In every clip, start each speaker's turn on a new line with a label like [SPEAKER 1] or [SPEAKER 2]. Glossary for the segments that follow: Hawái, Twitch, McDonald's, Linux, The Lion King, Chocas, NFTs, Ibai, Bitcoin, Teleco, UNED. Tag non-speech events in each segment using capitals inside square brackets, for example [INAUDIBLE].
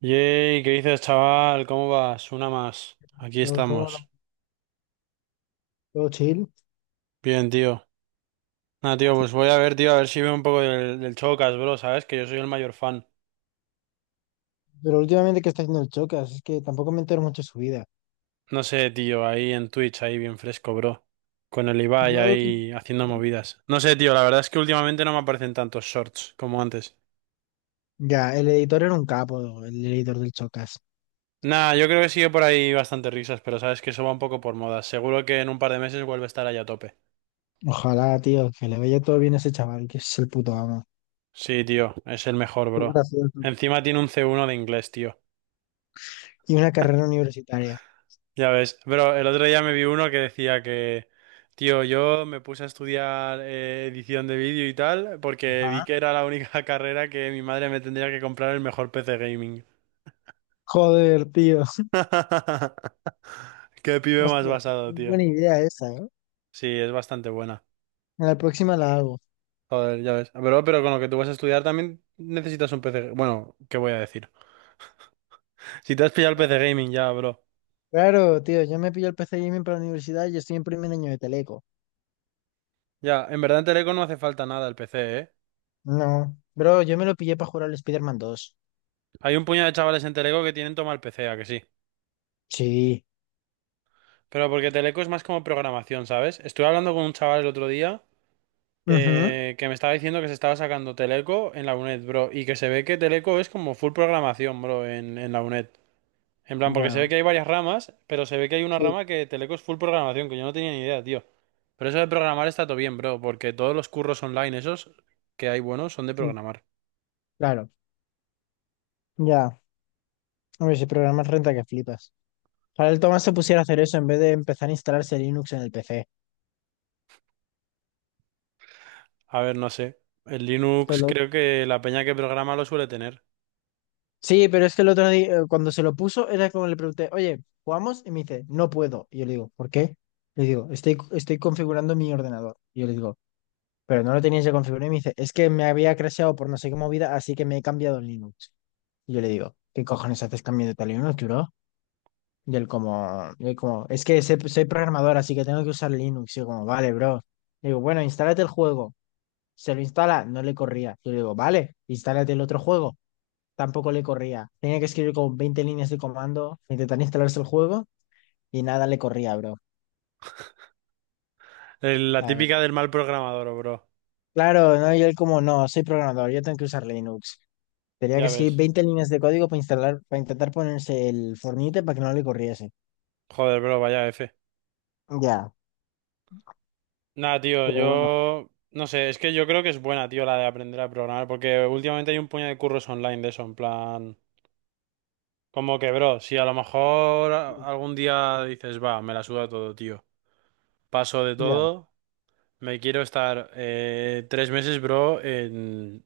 [SPEAKER 1] Yay, ¿qué dices, chaval? ¿Cómo vas? Una más. Aquí
[SPEAKER 2] Todo, todo-
[SPEAKER 1] estamos.
[SPEAKER 2] todo chill.
[SPEAKER 1] Bien, tío. Nada, tío, pues voy a ver, tío, a ver si veo un poco del Chocas, bro, ¿sabes? Que yo soy el mayor fan.
[SPEAKER 2] Pero últimamente, ¿qué está haciendo el Chocas? Es que tampoco me entero mucho de su vida.
[SPEAKER 1] No sé, tío, ahí en Twitch, ahí bien fresco, bro. Con el Ibai
[SPEAKER 2] Yo lo último-
[SPEAKER 1] ahí haciendo movidas. No sé, tío, la verdad es que últimamente no me aparecen tantos shorts como antes.
[SPEAKER 2] Ya, el editor era un capo, el editor del Chocas.
[SPEAKER 1] Nah, yo creo que sigue por ahí bastante risas, pero sabes que eso va un poco por moda. Seguro que en un par de meses vuelve a estar ahí a tope.
[SPEAKER 2] Ojalá, tío, que le vaya todo bien a ese chaval, que es el puto amo.
[SPEAKER 1] Sí, tío, es el mejor,
[SPEAKER 2] Qué
[SPEAKER 1] bro.
[SPEAKER 2] gracioso.
[SPEAKER 1] Encima tiene un C1 de inglés, tío.
[SPEAKER 2] Y una carrera universitaria.
[SPEAKER 1] Ya ves, pero el otro día me vi uno que decía que, tío, yo me puse a estudiar edición de vídeo y tal, porque vi
[SPEAKER 2] Ajá.
[SPEAKER 1] que era la única [LAUGHS] carrera que mi madre me tendría que comprar el mejor PC gaming.
[SPEAKER 2] Joder, tío.
[SPEAKER 1] [LAUGHS] Qué pibe más
[SPEAKER 2] Hostia,
[SPEAKER 1] basado,
[SPEAKER 2] es
[SPEAKER 1] tío.
[SPEAKER 2] buena idea esa, ¿eh?
[SPEAKER 1] Sí, es bastante buena.
[SPEAKER 2] En la próxima la hago.
[SPEAKER 1] Joder, ya ves. Pero con lo que tú vas a estudiar también necesitas un PC. Bueno, ¿qué voy a decir? Si te has pillado el PC gaming ya, bro.
[SPEAKER 2] Claro, tío, yo me pillo el PC Gaming para la universidad y estoy en primer año de Teleco.
[SPEAKER 1] Ya, en verdad en Teleco no hace falta nada el PC, ¿eh?
[SPEAKER 2] No, bro, yo me lo pillé para jugar al Spider-Man 2.
[SPEAKER 1] Hay un puñado de chavales en Teleco que tienen toma el PC, ¿a que sí?
[SPEAKER 2] Sí.
[SPEAKER 1] Pero porque Teleco es más como programación, ¿sabes? Estuve hablando con un chaval el otro día
[SPEAKER 2] Ujú.
[SPEAKER 1] que me estaba diciendo que se estaba sacando Teleco en la UNED, bro, y que se ve que Teleco es como full programación, bro, en la UNED. En plan, porque se ve
[SPEAKER 2] Bueno,
[SPEAKER 1] que hay varias ramas, pero se ve que hay una
[SPEAKER 2] sí,
[SPEAKER 1] rama que Teleco es full programación, que yo no tenía ni idea, tío. Pero eso de programar está todo bien, bro, porque todos los curros online esos que hay buenos son de
[SPEAKER 2] sí,
[SPEAKER 1] programar.
[SPEAKER 2] claro. Ya. Hombre, si programas renta que flipas. Para el Tomás se pusiera a hacer eso en vez de empezar a instalarse Linux en el PC.
[SPEAKER 1] A ver, no sé. El
[SPEAKER 2] Esto es
[SPEAKER 1] Linux
[SPEAKER 2] lo-
[SPEAKER 1] creo que la peña que programa lo suele tener.
[SPEAKER 2] Sí, pero es que el otro día, cuando se lo puso, era como le pregunté, oye, ¿jugamos? Y me dice, no puedo. Y yo le digo, ¿por qué? Le digo, estoy configurando mi ordenador. Y yo le digo, pero no lo tenías ya configurado. Y me dice, es que me había crasheado por no sé qué movida, así que me he cambiado el Linux. Y yo le digo, ¿qué cojones haces cambiando tal Linux, bro? Y él como, es que sé- soy programador, así que tengo que usar Linux. Y yo como, vale, bro. Le digo, bueno, instálate el juego. Se lo instala, no le corría. Yo le digo, vale, instálate el otro juego. Tampoco le corría. Tenía que escribir como 20 líneas de comando, intentar instalarse el juego y nada le corría, bro.
[SPEAKER 1] La
[SPEAKER 2] La
[SPEAKER 1] típica
[SPEAKER 2] verdad.
[SPEAKER 1] del mal programador, bro.
[SPEAKER 2] Claro, ¿no? Y él como, no, soy programador, yo tengo que usar Linux. Tenía que
[SPEAKER 1] Ya
[SPEAKER 2] escribir
[SPEAKER 1] ves.
[SPEAKER 2] 20 líneas de código para instalar, para intentar ponerse el Fornite para que no le corriese.
[SPEAKER 1] Joder, bro, vaya F.
[SPEAKER 2] Ya,
[SPEAKER 1] Nada, tío,
[SPEAKER 2] pero bueno,
[SPEAKER 1] yo no sé, es que yo creo que es buena, tío, la de aprender a programar, porque últimamente hay un puñado de curros online de eso, en plan, como que, bro, si a lo mejor algún día dices, va, me la suda todo, tío, paso de
[SPEAKER 2] ya.
[SPEAKER 1] todo, me quiero estar 3 meses, bro, en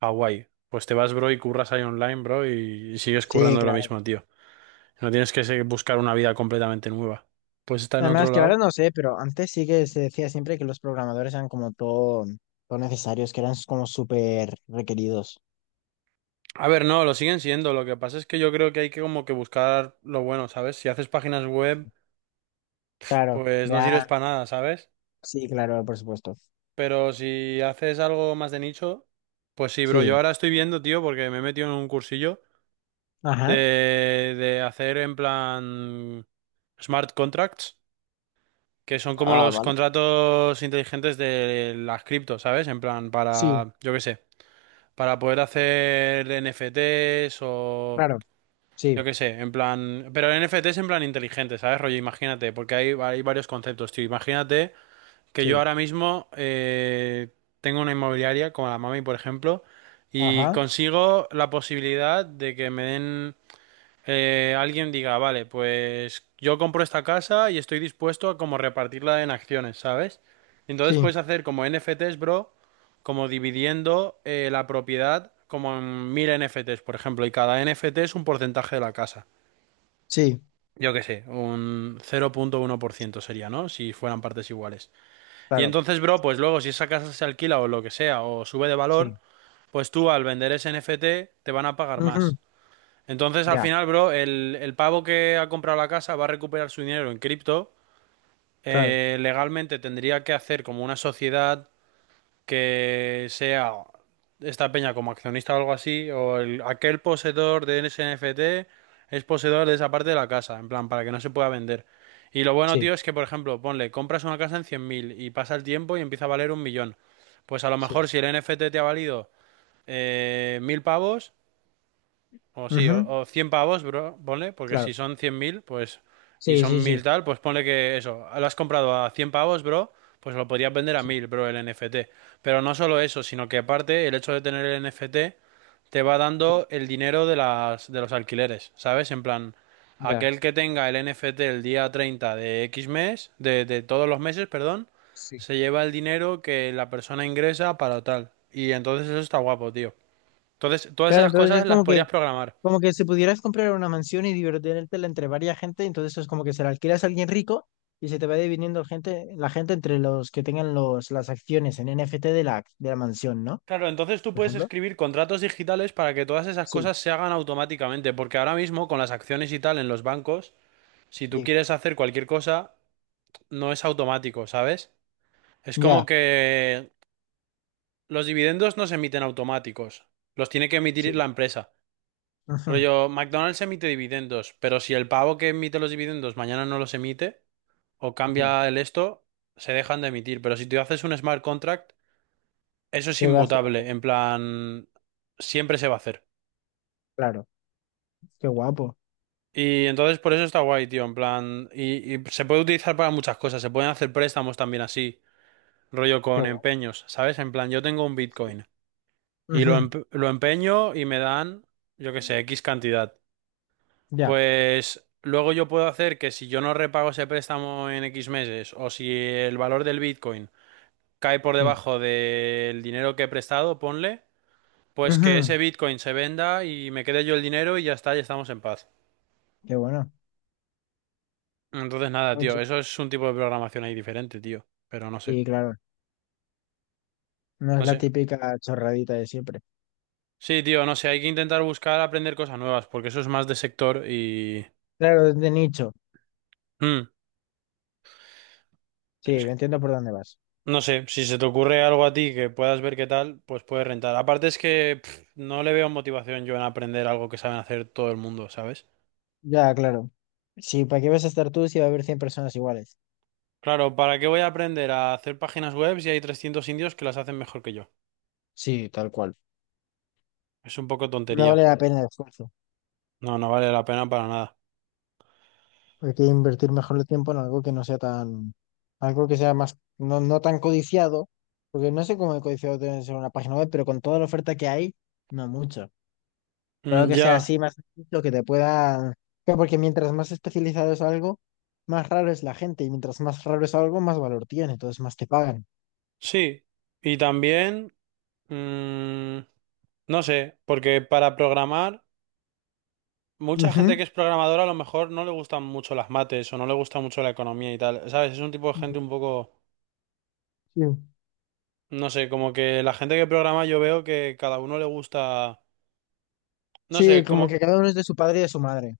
[SPEAKER 1] Hawái, pues te vas, bro, y curras ahí online, bro, y sigues
[SPEAKER 2] Sí,
[SPEAKER 1] currando de lo
[SPEAKER 2] claro.
[SPEAKER 1] mismo, tío. No tienes que buscar una vida completamente nueva. Pues está en
[SPEAKER 2] Además,
[SPEAKER 1] otro
[SPEAKER 2] que ahora
[SPEAKER 1] lado.
[SPEAKER 2] no sé, pero antes sí que se decía siempre que los programadores eran como todo necesarios, que eran como súper requeridos.
[SPEAKER 1] A ver, no, lo siguen siendo. Lo que pasa es que yo creo que hay que como que buscar lo bueno, ¿sabes? Si haces páginas web,
[SPEAKER 2] Claro,
[SPEAKER 1] pues no sirves
[SPEAKER 2] ya,
[SPEAKER 1] para nada, ¿sabes?
[SPEAKER 2] sí, claro, por supuesto.
[SPEAKER 1] Pero si haces algo más de nicho, pues sí, bro. Yo
[SPEAKER 2] Sí,
[SPEAKER 1] ahora estoy viendo, tío, porque me he metido en un cursillo
[SPEAKER 2] ajá.
[SPEAKER 1] de hacer en plan smart contracts, que son como
[SPEAKER 2] Ah,
[SPEAKER 1] los
[SPEAKER 2] vale.
[SPEAKER 1] contratos inteligentes de las cripto, ¿sabes? En plan
[SPEAKER 2] Sí,
[SPEAKER 1] para, yo qué sé, para poder hacer NFTs o
[SPEAKER 2] claro, sí,
[SPEAKER 1] yo qué sé, en plan. Pero el NFT es en plan inteligente, ¿sabes? Rollo, imagínate, porque hay varios conceptos, tío. Imagínate que yo
[SPEAKER 2] sí,
[SPEAKER 1] ahora mismo tengo una inmobiliaria, como la Mami, por ejemplo, y
[SPEAKER 2] ajá.
[SPEAKER 1] consigo la posibilidad de que me den. Alguien diga, vale, pues yo compro esta casa y estoy dispuesto a como repartirla en acciones, ¿sabes? Entonces
[SPEAKER 2] Sí,
[SPEAKER 1] puedes hacer como NFTs, bro, como dividiendo la propiedad como en 1000 NFTs, por ejemplo, y cada NFT es un porcentaje de la casa.
[SPEAKER 2] sí,
[SPEAKER 1] Yo qué sé, un 0.1% sería, ¿no? Si fueran partes iguales. Y
[SPEAKER 2] claro,
[SPEAKER 1] entonces, bro, pues luego si esa casa se alquila o lo que sea, o sube de valor,
[SPEAKER 2] sí,
[SPEAKER 1] pues tú al vender ese NFT te van a pagar
[SPEAKER 2] ujú,
[SPEAKER 1] más. Entonces, al
[SPEAKER 2] ya,
[SPEAKER 1] final, bro, el pavo que ha comprado la casa va a recuperar su dinero en cripto.
[SPEAKER 2] claro,
[SPEAKER 1] Legalmente tendría que hacer como una sociedad que sea esta peña como accionista o algo así, aquel poseedor de ese NFT es poseedor de esa parte de la casa, en plan, para que no se pueda vender. Y lo bueno,
[SPEAKER 2] sí,
[SPEAKER 1] tío, es que, por ejemplo, ponle, compras una casa en 100 000 y pasa el tiempo y empieza a valer 1 000 000. Pues a lo mejor
[SPEAKER 2] sí,
[SPEAKER 1] si el NFT te ha valido 1000 pavos, o sí,
[SPEAKER 2] ujú,
[SPEAKER 1] o 100 pavos, bro, ponle, porque
[SPEAKER 2] claro,
[SPEAKER 1] si son 100 000 pues, y
[SPEAKER 2] sí, sí,
[SPEAKER 1] son 1.000
[SPEAKER 2] sí,
[SPEAKER 1] tal, pues ponle que eso, lo has comprado a 100 pavos, bro, pues lo podrías vender a
[SPEAKER 2] sí,
[SPEAKER 1] 1000 bro, el NFT. Pero no solo eso, sino que aparte el hecho de tener el NFT te va
[SPEAKER 2] sí,
[SPEAKER 1] dando el dinero de las, de los alquileres, ¿sabes? En plan,
[SPEAKER 2] ya,
[SPEAKER 1] aquel que tenga el NFT el día 30 de X mes, de todos los meses, perdón,
[SPEAKER 2] sí.
[SPEAKER 1] se lleva el dinero que la persona ingresa para tal. Y entonces eso está guapo, tío. Entonces, todas
[SPEAKER 2] Claro,
[SPEAKER 1] esas
[SPEAKER 2] entonces es
[SPEAKER 1] cosas las
[SPEAKER 2] como que
[SPEAKER 1] podrías programar.
[SPEAKER 2] como que si pudieras comprar una mansión y divertirte entre varias gente, entonces es como que se la alquilas a alguien rico y se te va dividiendo gente, la gente entre los que tengan las acciones en NFT de la mansión, ¿no?
[SPEAKER 1] Claro, entonces tú
[SPEAKER 2] Por
[SPEAKER 1] puedes
[SPEAKER 2] ejemplo.
[SPEAKER 1] escribir contratos digitales para que todas esas
[SPEAKER 2] Sí,
[SPEAKER 1] cosas se hagan automáticamente, porque ahora mismo con las acciones y tal en los bancos, si tú
[SPEAKER 2] sí,
[SPEAKER 1] quieres hacer cualquier cosa, no es automático, ¿sabes? Es como
[SPEAKER 2] ya,
[SPEAKER 1] que los dividendos no se emiten automáticos, los tiene que emitir
[SPEAKER 2] sí,
[SPEAKER 1] la empresa.
[SPEAKER 2] ujú,
[SPEAKER 1] Rollo, McDonald's emite dividendos, pero si el pavo que emite los dividendos mañana no los emite o
[SPEAKER 2] ya.
[SPEAKER 1] cambia el esto, se dejan de emitir. Pero si tú haces un smart contract, eso es
[SPEAKER 2] Se va haciendo,
[SPEAKER 1] inmutable,
[SPEAKER 2] con-
[SPEAKER 1] en plan, siempre se va a hacer.
[SPEAKER 2] claro. Qué guapo,
[SPEAKER 1] Y entonces por eso está guay, tío, en plan, y se puede utilizar para muchas cosas, se pueden hacer préstamos también así, rollo
[SPEAKER 2] qué
[SPEAKER 1] con
[SPEAKER 2] guapo.
[SPEAKER 1] empeños, ¿sabes? En plan, yo tengo un
[SPEAKER 2] Sí,
[SPEAKER 1] Bitcoin y lo,
[SPEAKER 2] ujú,
[SPEAKER 1] lo empeño y me dan, yo qué sé, X cantidad.
[SPEAKER 2] ya,
[SPEAKER 1] Pues luego yo puedo hacer que si yo no repago ese préstamo en X meses o si el valor del Bitcoin cae por
[SPEAKER 2] sí,
[SPEAKER 1] debajo del dinero que he prestado, ponle, pues que
[SPEAKER 2] ujú.
[SPEAKER 1] ese Bitcoin se venda y me quede yo el dinero y ya está, ya estamos en paz.
[SPEAKER 2] Qué bueno.
[SPEAKER 1] Entonces nada,
[SPEAKER 2] Mucho.
[SPEAKER 1] tío, eso es un tipo de programación ahí diferente, tío. Pero no sé,
[SPEAKER 2] Sí, claro. No es
[SPEAKER 1] no
[SPEAKER 2] la
[SPEAKER 1] sé.
[SPEAKER 2] típica chorradita de siempre.
[SPEAKER 1] Sí, tío, no sé, hay que intentar buscar aprender cosas nuevas, porque eso es más de sector y...
[SPEAKER 2] Claro, es de nicho.
[SPEAKER 1] Mm,
[SPEAKER 2] Sí,
[SPEAKER 1] es-
[SPEAKER 2] entiendo por dónde vas.
[SPEAKER 1] no sé, si se te ocurre algo a ti que puedas ver qué tal, pues puedes rentar. Aparte es que pff, no le veo motivación yo en aprender algo que saben hacer todo el mundo, ¿sabes?
[SPEAKER 2] Ya, claro. Sí, ¿para qué vas a estar tú si va a haber 100 personas iguales?
[SPEAKER 1] Claro, ¿para qué voy a aprender a hacer páginas web si hay 300 indios que las hacen mejor que yo?
[SPEAKER 2] Sí, tal cual.
[SPEAKER 1] Es un poco
[SPEAKER 2] No vale
[SPEAKER 1] tontería.
[SPEAKER 2] la pena el esfuerzo.
[SPEAKER 1] No, no vale la pena para nada.
[SPEAKER 2] Hay que invertir mejor el tiempo en algo que no sea tan, algo que sea más, no tan codiciado, porque no sé cómo de codiciado debe ser una página web, pero con toda la oferta que hay, no mucho. Pero
[SPEAKER 1] Mm,
[SPEAKER 2] que sea así
[SPEAKER 1] ya,
[SPEAKER 2] más lo que te pueda, claro, porque mientras más especializado es algo, más raro es la gente, y mientras más raro es algo, más valor tiene, entonces más te pagan.
[SPEAKER 1] sí. Y también... Mm, no sé, porque para programar, mucha gente
[SPEAKER 2] Ujú.
[SPEAKER 1] que es programadora a lo mejor no le gustan mucho las mates o no le gusta mucho la economía y tal, ¿sabes? Es un tipo de gente un poco,
[SPEAKER 2] Sí.
[SPEAKER 1] no sé, como que la gente que programa yo veo que cada uno le gusta, no
[SPEAKER 2] Sí,
[SPEAKER 1] sé,
[SPEAKER 2] como que
[SPEAKER 1] como,
[SPEAKER 2] cada uno es de su padre y de su madre.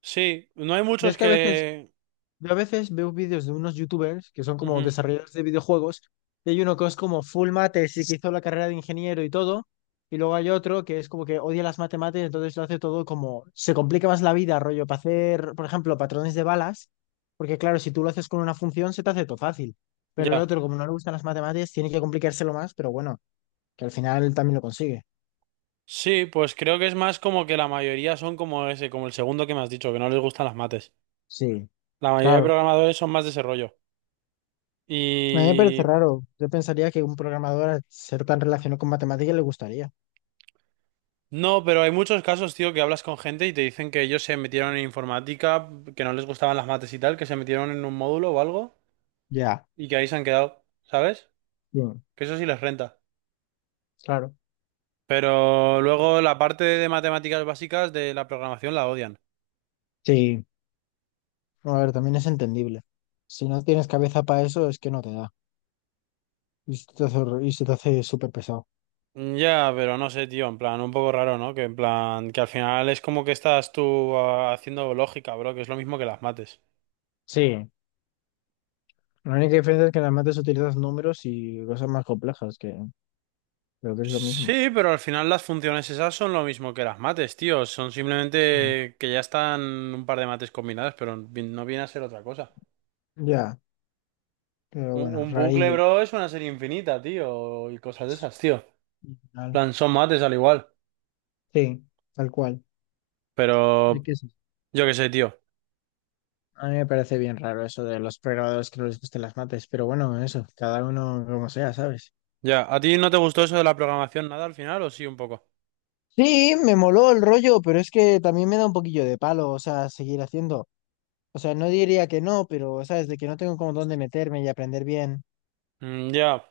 [SPEAKER 1] sí, no hay
[SPEAKER 2] Yo es
[SPEAKER 1] muchos
[SPEAKER 2] que a veces,
[SPEAKER 1] que...
[SPEAKER 2] yo a veces veo vídeos de unos youtubers que son como
[SPEAKER 1] Ujú,
[SPEAKER 2] desarrolladores de videojuegos, y hay uno que es como full mates y que hizo la carrera de ingeniero y todo, y luego hay otro que es como que odia las matemáticas, entonces lo hace todo como, se complica más la vida, rollo, para hacer, por ejemplo, patrones de balas, porque claro, si tú lo haces con una función se te hace todo fácil, pero el
[SPEAKER 1] ya.
[SPEAKER 2] otro, como no le gustan las matemáticas, tiene que complicárselo más, pero bueno, que al final también lo consigue.
[SPEAKER 1] Sí, pues creo que es más como que la mayoría son como ese, como el segundo que me has dicho, que no les gustan las mates.
[SPEAKER 2] Sí,
[SPEAKER 1] La mayoría de
[SPEAKER 2] claro.
[SPEAKER 1] programadores son más de ese rollo.
[SPEAKER 2] A mí me parece
[SPEAKER 1] Y
[SPEAKER 2] raro. Yo pensaría que un programador, al ser tan relacionado con matemáticas, le gustaría.
[SPEAKER 1] no, pero hay muchos casos, tío, que hablas con gente y te dicen que ellos se metieron en informática, que no les gustaban las mates y tal, que se metieron en un módulo o algo
[SPEAKER 2] Ya.
[SPEAKER 1] y que ahí se han quedado, ¿sabes?
[SPEAKER 2] Sí,
[SPEAKER 1] Que eso sí les renta.
[SPEAKER 2] claro.
[SPEAKER 1] Pero luego la parte de matemáticas básicas de la programación la odian.
[SPEAKER 2] Sí, a ver, también es entendible. Si no tienes cabeza para eso, es que no te da. Y se te hace, hor- y se te hace súper pesado.
[SPEAKER 1] Ya, pero no sé, tío, en plan, un poco raro, ¿no? Que en plan, que al final es como que estás tú haciendo lógica, bro, que es lo mismo que las mates.
[SPEAKER 2] Sí, la única diferencia es que en las mates utilizas números y cosas más complejas, que creo que es lo mismo.
[SPEAKER 1] Sí, pero al final las funciones esas son lo mismo que las mates, tío. Son
[SPEAKER 2] Sí.
[SPEAKER 1] simplemente que ya están un par de mates combinadas, pero no viene a ser otra cosa.
[SPEAKER 2] Ya, pero
[SPEAKER 1] Un,
[SPEAKER 2] bueno,
[SPEAKER 1] un bucle,
[SPEAKER 2] rarillo.
[SPEAKER 1] bro, es una serie infinita, tío. Y cosas de esas, tío. En
[SPEAKER 2] Y tal.
[SPEAKER 1] plan, son mates al igual.
[SPEAKER 2] Sí, tal cual. Hay
[SPEAKER 1] Pero
[SPEAKER 2] que ser.
[SPEAKER 1] yo qué sé, tío.
[SPEAKER 2] A mí me parece bien raro eso de los programadores que no les gusten las mates, pero bueno, eso, cada uno como sea, ¿sabes?
[SPEAKER 1] Ya, ¿a ti no te gustó eso de la programación nada al final o sí un poco?
[SPEAKER 2] Sí, me moló el rollo, pero es que también me da un poquillo de palo, o sea, seguir haciendo. O sea, no diría que no, pero, ¿sabes? De que no tengo como dónde meterme y aprender bien.
[SPEAKER 1] Mm, ya.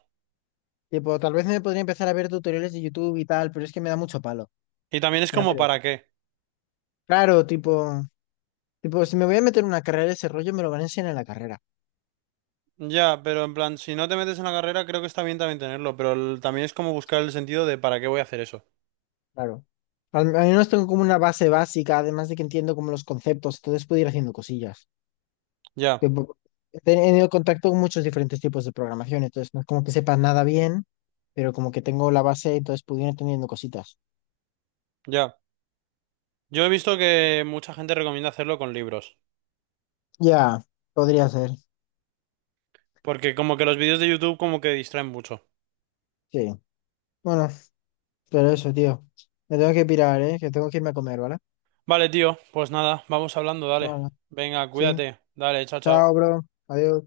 [SPEAKER 2] Tipo, tal vez me podría empezar a ver tutoriales de YouTube y tal, pero es que me da mucho palo.
[SPEAKER 1] Y también es
[SPEAKER 2] Me da
[SPEAKER 1] como
[SPEAKER 2] pereza.
[SPEAKER 1] para qué.
[SPEAKER 2] Claro, tipo, tipo, si me voy a meter en una carrera de ese rollo, me lo van a enseñar en la carrera.
[SPEAKER 1] Ya, pero en plan, si no te metes en la carrera, creo que está bien también tenerlo, pero también es como buscar el sentido de para qué voy a hacer eso.
[SPEAKER 2] Claro. Al menos tengo como una base básica, además de que entiendo como los conceptos, entonces puedo ir haciendo cosillas.
[SPEAKER 1] Ya.
[SPEAKER 2] Tipo, he tenido contacto con muchos diferentes tipos de programación, entonces no es como que sepa nada bien, pero como que tengo la base, entonces puedo ir entendiendo cositas.
[SPEAKER 1] Ya. Yo he visto que mucha gente recomienda hacerlo con libros,
[SPEAKER 2] Ya, podría ser.
[SPEAKER 1] porque como que los vídeos de YouTube como que distraen mucho.
[SPEAKER 2] Sí. Bueno. Pero eso, tío. Me tengo que pirar, ¿eh? Que tengo que irme a comer, ¿vale?
[SPEAKER 1] Vale, tío, pues nada, vamos hablando,
[SPEAKER 2] No,
[SPEAKER 1] dale.
[SPEAKER 2] no.
[SPEAKER 1] Venga,
[SPEAKER 2] Sí.
[SPEAKER 1] cuídate. Dale, chao,
[SPEAKER 2] Chao,
[SPEAKER 1] chao.
[SPEAKER 2] bro. Adiós.